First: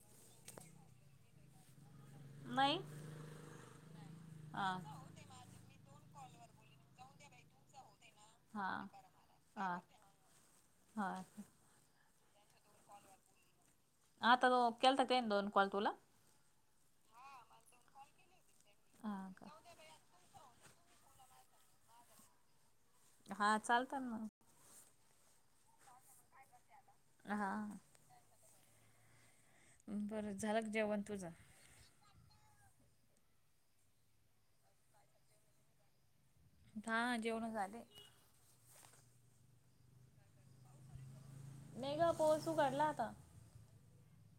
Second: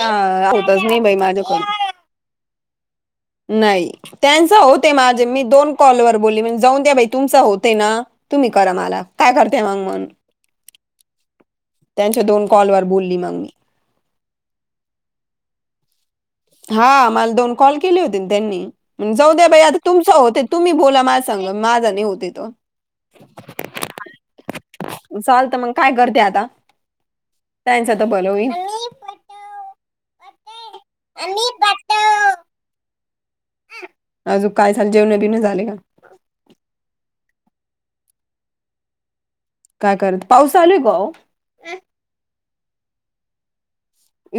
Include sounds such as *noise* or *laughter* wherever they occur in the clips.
हा होतच च नाही बाई माझ्याकडून. नाही नाही. त्यांच हा होते माझे मी दोन कॉलवरर बोलली म्हणजे जाऊन द्या भाई तुमच होते ना, तुम्ही हा करा मला काय करतेय हा मग मण. हा त्यांच्या दोन कॉलवर बोलली मग मी, आत तो केलता का दोन कॉल तुला? हा मला दोन कॉल केले होती हा त्यांनी जाऊ द्या का बा आता तुमचं होते तुम्ही बोला माय सांगलं माझा नाही होते तो हा चालत ना मग. चालत मग काय करते आता हा त्यांच तर भल होईल. बरं झालं का जेवण तुझ? अजून काय झाल जेवण- बिवन झाले का? हा जेवण झाले. काय कररायत. पाऊस चालूय का हो? नाही ग पाऊस उघडला आता.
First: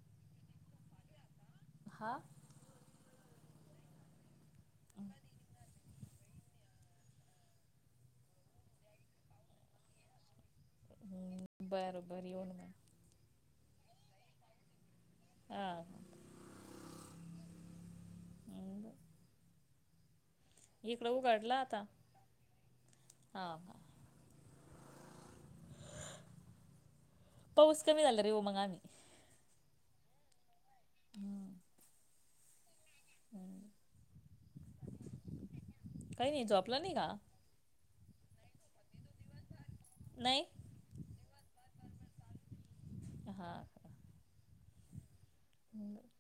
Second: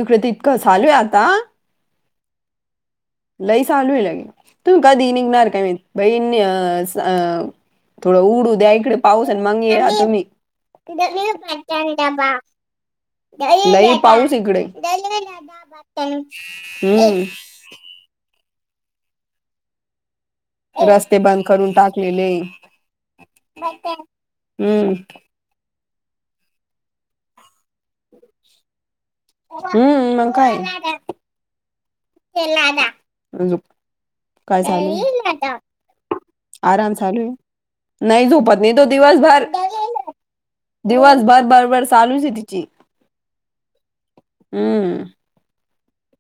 इकडें तर इतकं चालू आहे आता- हा. लई चालूय लागे तू कधी निघणार काय *unintelligible* बही थोडं उडू द्या इकडे पाऊस आणि मग तुम्ही *unintelligible* त बरं बरं काबा येऊन मग *unintelligible* लय पाऊस ये इकडे, हा हम्म. आणिड *unintelligible* रस्ते बंद उघडला करून आता टाकलेले, हा *unintelligible* हम्म. पौस कमी नल रे मंगामी *unintelligible* हम्म, मग काय. हम्. य *unintelligible* काही नाही झोपला आराम नाही का चालू आहे, नाही झोपत नाही तो दिवसभर. नाही दिवसभर बडबड चालूचये तिची, हा हम्म.. ह *unintelligible*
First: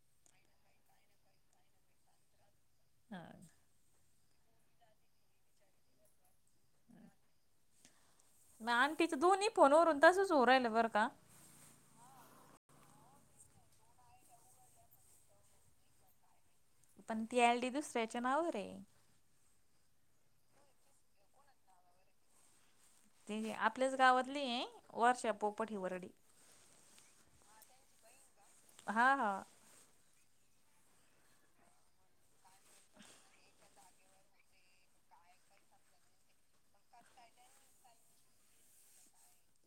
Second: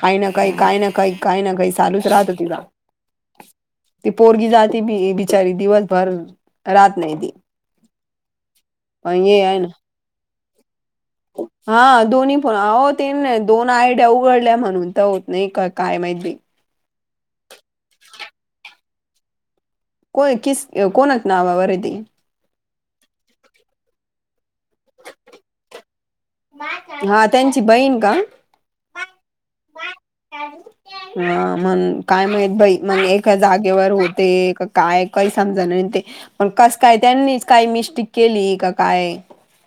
काही ना काही, काय ना काही, काही ना काही, चालूच राहतं तिला. ह *unintelligible* ती पोरगी जाते, बी बिचारी दिवसभर राहत नाही ती. ना आणि तीच पण हे दोनही आहे ना फोनवरून तसंच हो राहिल बरं का? हा, दोन्ही फोन अहो, ते नाही दोन आयड्या उघडल्या म्हणून, तर होत नाही का काय माहिती. पण, ती आय डी दुसऱ्याच्या नावावर आहे. *unintelligible* कोणाच्या नावावर आहे ती? ते, आपल्याच गावातली आहे, वर्षा पोपट ही वरडी. हा, त्यांची बहीण का? हा, हा. अ.. मण काय मात भाई म्हण एका जागेवर होते, काय काही समजाण ते. पण, कस काय त्यांनी काही मिस्टेक केली का काय?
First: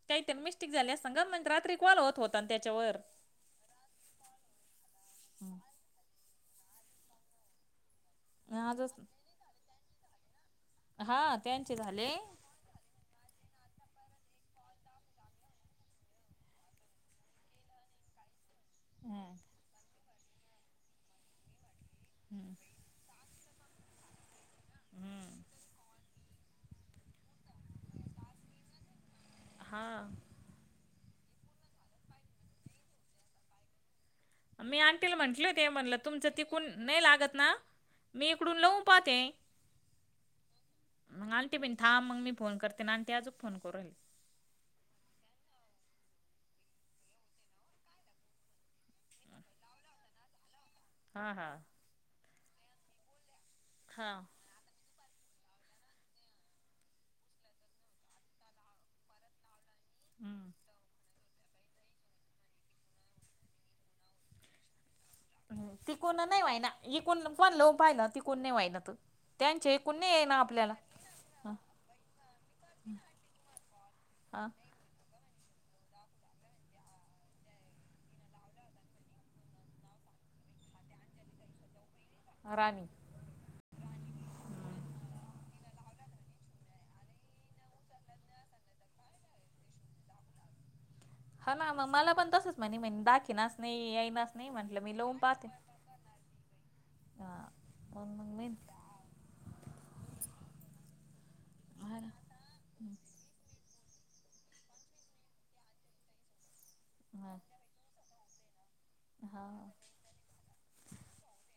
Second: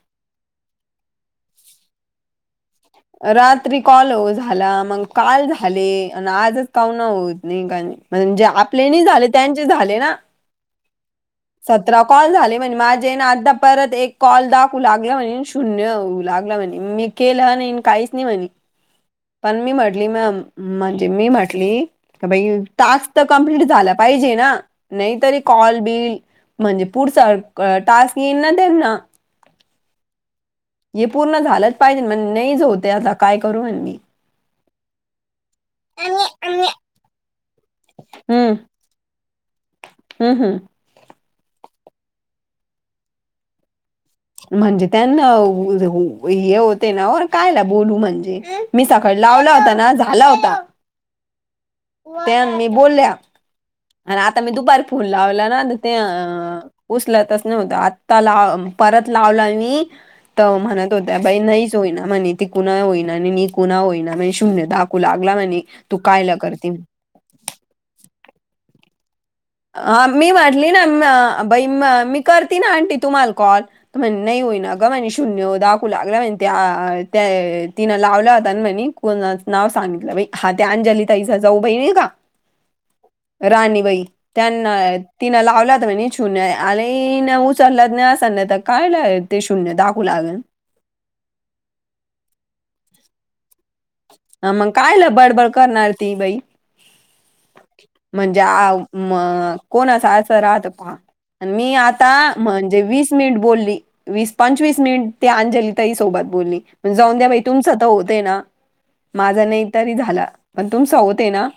काही तर मिस्टेक झाली असल ग, म्हण रात्री कल होत होत- तात त्यांच्यावर. रात्री कॉल हो झाला, मग काल झाले. आणि आजच काऊ न होत नाही का, म्हणजे आपले आजच नि झाले त्यांचे झाले ना. हा. त्यांचे सतरा झाले कॉल झाले म्हणजे, माझे ना आता- परत एक कॉल दाखवू लागला म्हणे, शून्य होऊ लागलं म्हणे, मी केलं नाही काहीच नाही म्हणे. ह *unintelligible* पण मी म्हटली ना, म म्हणजे मी म्हटली की बाई हम्म टास्क- च तर कंप्लीट झाला पाहिजे ना, नाहीतरी हम्म. कॉल बिल- म्हणजे, पुढचा टास्क येईल ना त्यांना. हा. हे पूर्ण झालंच पाहिजे म्हण, नाहीच होते आता काय करू म्हण मी. मी आणंटीला म्हंटली होते, म्हणलं तुमचं तिकून नाही लागत ना? मी इकडून लावून पाहते. हम् हम्. मग आंटी पण थांब मग मी फोन करते, आंटी आजुन फोन करू राहिले. म्हणजे, त्यांना हे होते ना कायला बोलू म्हणजे- मी सकाळी लावला होता ना, झाला होता. हा हा. तेव्हा मी बोलल्या, हा आणि आता मी दुपार फोन लावलं ना त्या उचलतच नव्हतं, आत्ता लाव परत लावलं मी हम्म. तवा म्हणत होत्या बाई नाहीच होईना म्हणे, ती कुणा होईना, आणि मी कुणा होईना म्ह *unintelligible* तू लागला नाही, तू कायला करते कोण *unintelligible* *inaudible* हा, मी म्हटली ना, ह बाई मी करते ना आंटी तुम्हाला कॉल तर म्हणे नाही हा होईना म्हणे शून्य दाखवू लागला म्हणे, त्या त्या तिन लावल्या होता म्हणे. कोणाचं नाव सांगितलं बाई, हा त्या अंजली ताईचा जाऊ बाई नाही का हा राणी राणी बाई त्यांना तिनं लावलात म्हणे, *unintelligible* *inaudible* ते शून्य दाखवू लागेल हा ना, मग मला पण तसंच म्हणे म्ह दाखेनाच नाही येईनाच नाही, अन् मग म्हटलं मी कायला लवून पाहते. *unintelligible* ती बई हा. मग मग म्हणजे मी आ म कोणचा *unintelligible* असा असं राहत पहा, मी हा ना आता म्हणजे वीस मिनिट बोलली, वीस पंचवीस मिनिट ते अंजलिताई सोबत बोलली. पण जाऊन द्या बाई, तुमच तर होतय ना, माझा हा नाही तरी झाला, पण तुमचा होते ना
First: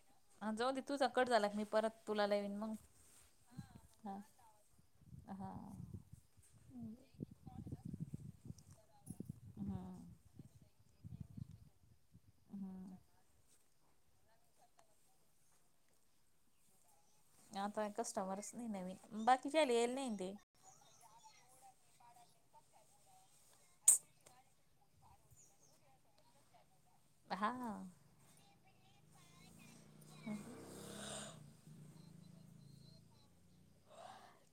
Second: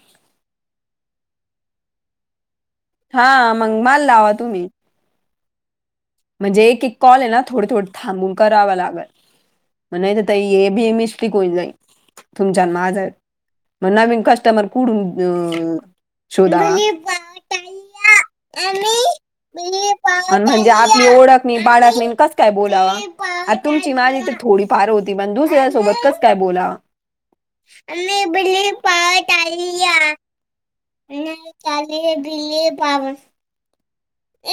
ह जाऊदे तुझ कट झाला मी परत तुला लाविन मग हा, मग मला हा लावा तुम्ही. हा. म्हणजे एक एक कॉल आहे ना, थोडे थोडे थांबून करावा हम्म लागल हे बी मिस्टिक होईल जाई, तुमच्या माझ हम्म मग नवीन कस्टमर कुडून शोधावा आता कस्टमर्स नाही नवीन, बाकीच्या आलेले नाही ते आणि म्हणजे आपली ओळख नाही, बाळक नाही, कस काय बोलावा, तुमची माझी तर थोडी फार होती पण दुसऱ्यासोबत कस काय बोलाव हा. *unintelligible* *inaudible* *unintelligible* *inaudible*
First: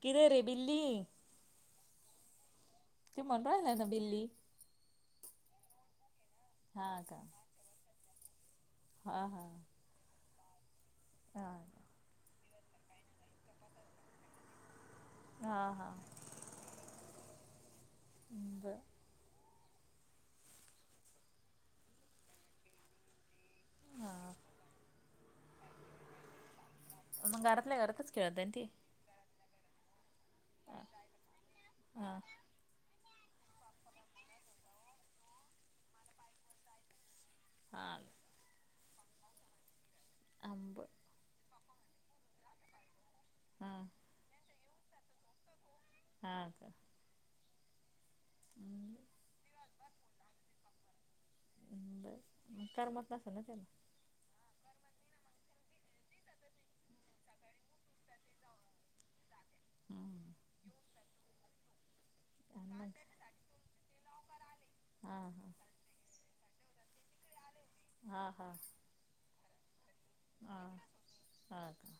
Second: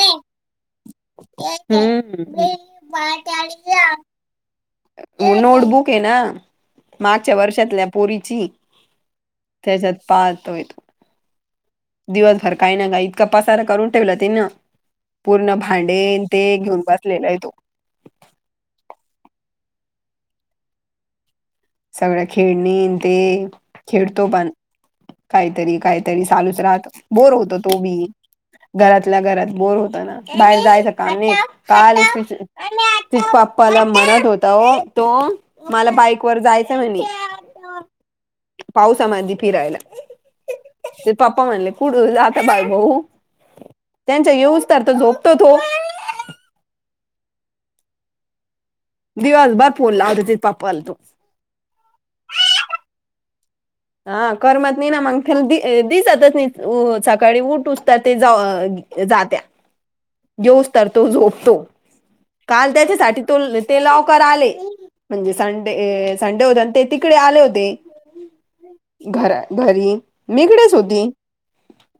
किदर है बिल्ली? *unintelligible* तू म्हणू राहिला ना *inaudible* बिल्ली नोटबुक ये ना, हा का मागच्या वर्षातल्या पोरीची हा हा. त्याच्यात पात *unintelligible* हा. दिवसभर काय ना काय, इतका पसारा करून ठेवला तिन पूर्ण हा हा भांडे ते घेऊन बसलेला आहे तो. *unintelligible* *inaudible* सगळ्या खेळणीन ते, खेळतो हा पण काहीतरी काहीतरी चालुच राहत, बोर मग होतो तो घरातल्या बी, घरातच खेळत आहे ना ती घरात आपल्या घरात बोर होत ना, बाहेर जायचं काम नाही काल हा ती पा्पाला म्हणत होता तो मला बायक वर जायचं नाही. हां. पावसामध्ये फिरायला. अंब ते पप्पा म्हणले कुडू जातता बाय भाऊ हम्म. त्यांचा येऊज तर तो, झोपतो तो. हा का. हम्म. दिवसभर फोन लावत होती पप्पा ला तो करमत नसंन ना त्याला हा करमत नाही ना मग त्याला दि दिसतच नाही अ सकाळी उठोस तर ते जा जात्या हम्म घेऊस तरतो झोपतो. काल आणि मग त्याच्यासाठी तो ते लवकर आले हा म्हणजे हा संडे संडे होते आणि ते तिकडे आले होते. हा हा. घरा घरी मी हा ईकडेच होती. हा का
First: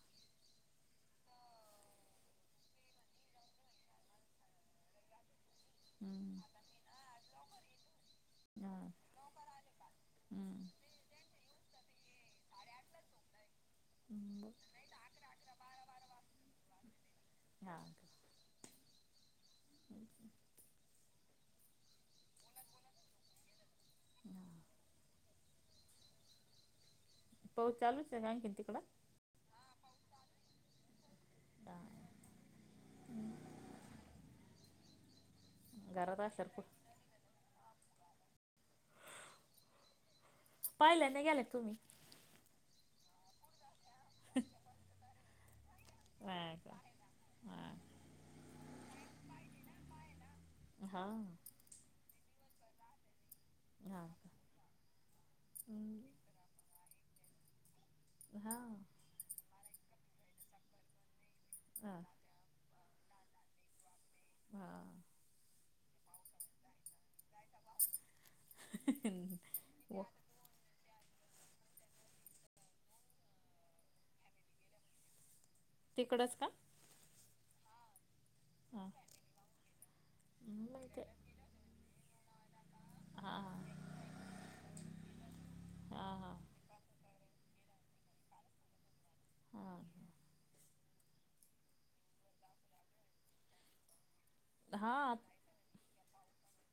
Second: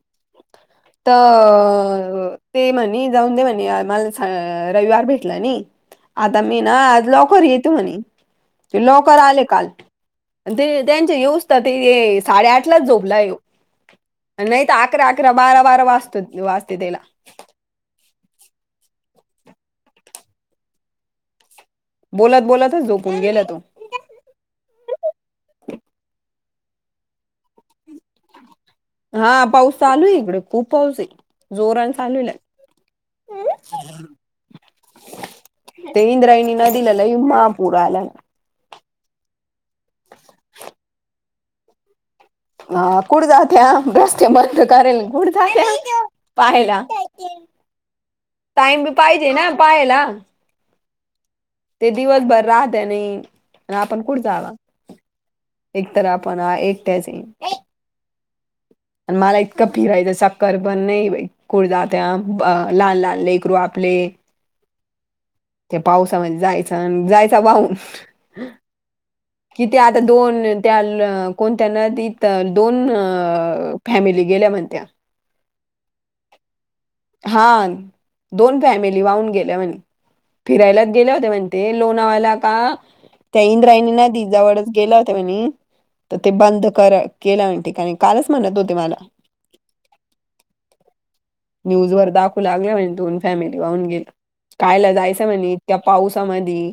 तर ते म्हणे जाऊन दे म्हणे मला रविवार भेटला नाही. हम्म आता मी ना आज लवकर येतो म्हणे. हा ते लवकर आले काल हम्म ते त्यांचे यऊस्त ते साडेआठलाच झोपला ये हयो बर नाही तर अकरा अकरा बारा बारा वाजतो वाजते त्याला हां का. हो का. बोलत बोलतच झोपून गेला तो. हा. पाऊस चालूच हाय आनखीन तिकड हा पाऊस चालू आहे इकडे खूप पाऊस आहे हा जोरन चालू ला- हम्. ते घरात असल्यावर इंद्रायणी कुठं नदीला लई महापूर आलाय. पहिल्यांदा गेलाय तुम्ही? हा कुड जात्या बस्ते म करेल कुड जात्या. हां का पाहायला हां टाईम बी पाहिजे ना पाहायला. हा. ते दिवसभर राहत्या आणि का आपण कुठे जावा. एक तर हम्म, आपण एकट्याच आहे. हा. आणि मला इतकं फिरायचं सक्कर पण नाही कुठ हां जातया. अ लहान लहान लेकरू आपले- हा. ते पावसामध्ये जायचं आणि जायच वाहून. ह. किती आता दोन - त्या कोणत्या नदीत दोन फॅमिली गेल्या म्हणत्या. *inaudible* तिकडंच काय? हा, दोन हां फॅमिली वाहून गेल्या म्हणी, फिरायलाच मग ते गेल्या होत्या म्हणी. ते, लोणावळ्याला आता, हां त्या हां इंद्रायणी न दीजवळ गेला होता म्हणी, त ते हां बंध कराय. केला म्हणते काय, कालच म्हणत होते माला. हां. न्यूज वर दाखवू लागले म्हणे दोन फॅमिली वाहून गेल्या. कायाला हां जायचं म्हणे, इतक्या पाऊसामदी,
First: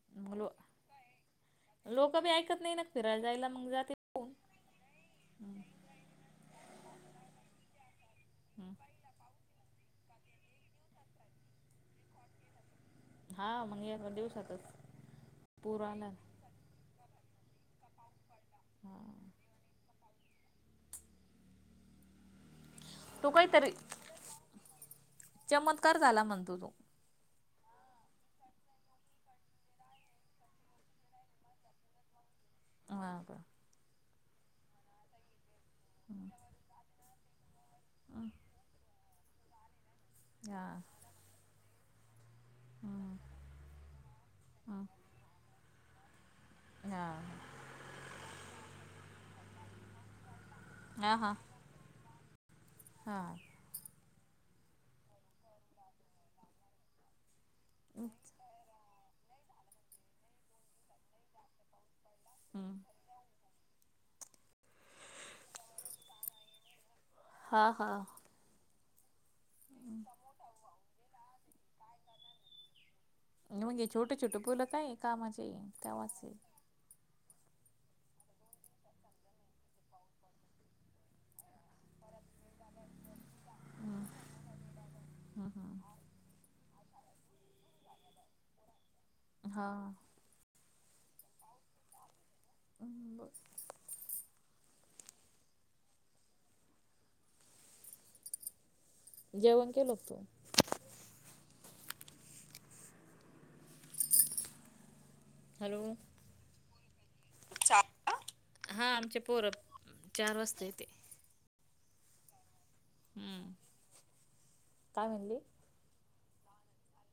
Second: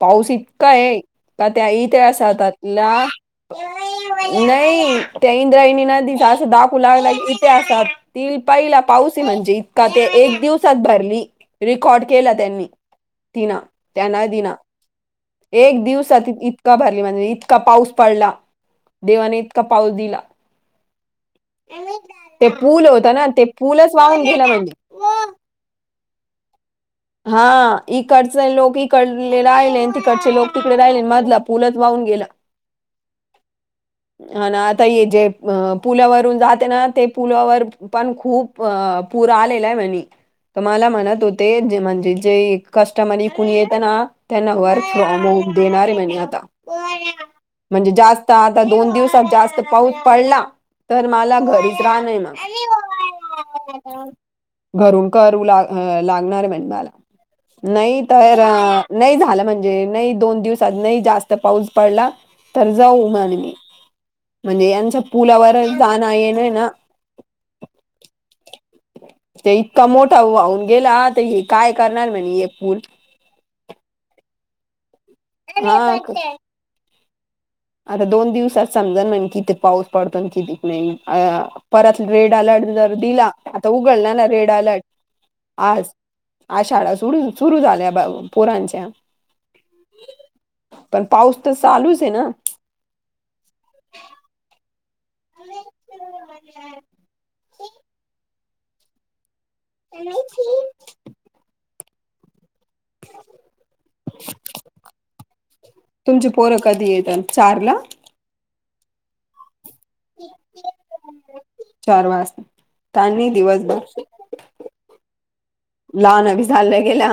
पाऊस मग लो इतका आहे. का त्या इती लोक बी ऐकत नाही ना आसातातला. फिरायला जायला मग जाते पाहून नई त्या इंद्रायणी नदीच्या आसं दाखू लागल इतीआसात ती पहिला पाऊस आहे म्हणजे, इतका ते एक दिवसात भरली रेकॉर्ड केला त्यांनी. तीनं हां मग त्या एका नदिनं दिवसातच पूर एक दिवस आला ना इतका भरली म्हने इतका पाऊस पडला. हां देवाने इतका पाऊस दिला. ते पूल होता ना, तो ते काहीतरी पूलच वाहून गेला म्हणे. चमत्कार झाला म्हणतो तो. हा इकडचे लोक इकडले राहिले, तिकडचे लोक तिकडे राहिले, मधला पुलच वाहून गेला. *inaudible* हां का? हा ना आता ये जे अ पुलावरून जाते ना ते पुलावर पण खूप पूर आलेला आहे म्हणे हां त-मला म्हणत होतेेजे म्हणजे जे हां कस्टमने कुणी येतं ना त्यांना वर्क फ्रॉम होम देणारे म्हने आता. हां. म्हणजे जास्त आता दोन दिवसात जास्त पाऊस पडला तर हां हां माला, घरीच राहणय ना. हा घरून करू ला लागणार म्हने मला, नाही तर अ नाही झालं म्हणजे नाही दोन दिवसात नाही जास्त पाऊस पडला तर हम्म. जाऊ माझ मी म्हणजे यांच्या पुलावर जाण येणय ना. हां, हां. ते इतका मोठा वाहून गेला तर हे काय करणार म्हने हे पूल. ना म्हणजे छोटं छोटं पुल काय कामाचेये हा का आसे आता दोन दिवसात समजाल म्हणे किती पाऊस पडतो नि कितीक नाही आ परत रेड अलर्ट जर दिला आता उघड ला ना रेड अलर्ट हम्म, आज. हम्म. आज शाळा सुरू सुरू झाल्या बा पोरांच्या. हा. पण पाऊस त चालूच आहे ना. हब *inaudible* *inaudible* *inaudible* जेवण केलं *unintelligible* आता हॅलो तुमची पोरं कधी येतान चार ला? आ, हां, आमचे पोरं चार वाजता येते. चार वास कानी दिवस का म्हनली? लहान अभी झालं गेल्या.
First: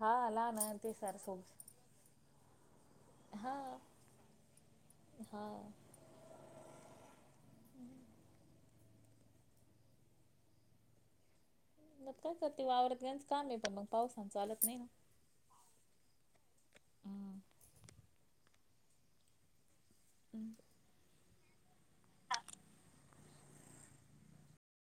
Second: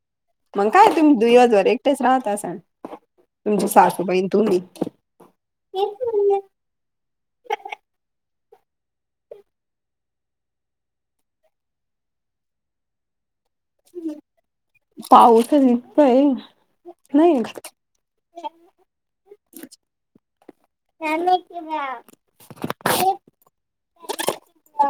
हा लहान मंग आहे ते काय तुम्ही सारसोब दिवसभर एकटेच राहात असाल? हा तुमच्या सासूबाई नि तुम्ही. हा मग काय करते वावरात यांचं काम आहे. पण मग पावसान चालत नाही ना. पाऊस निघता ना येईना *unintelligible* *inaudible* हम्. *unintelligible* *unintelligible*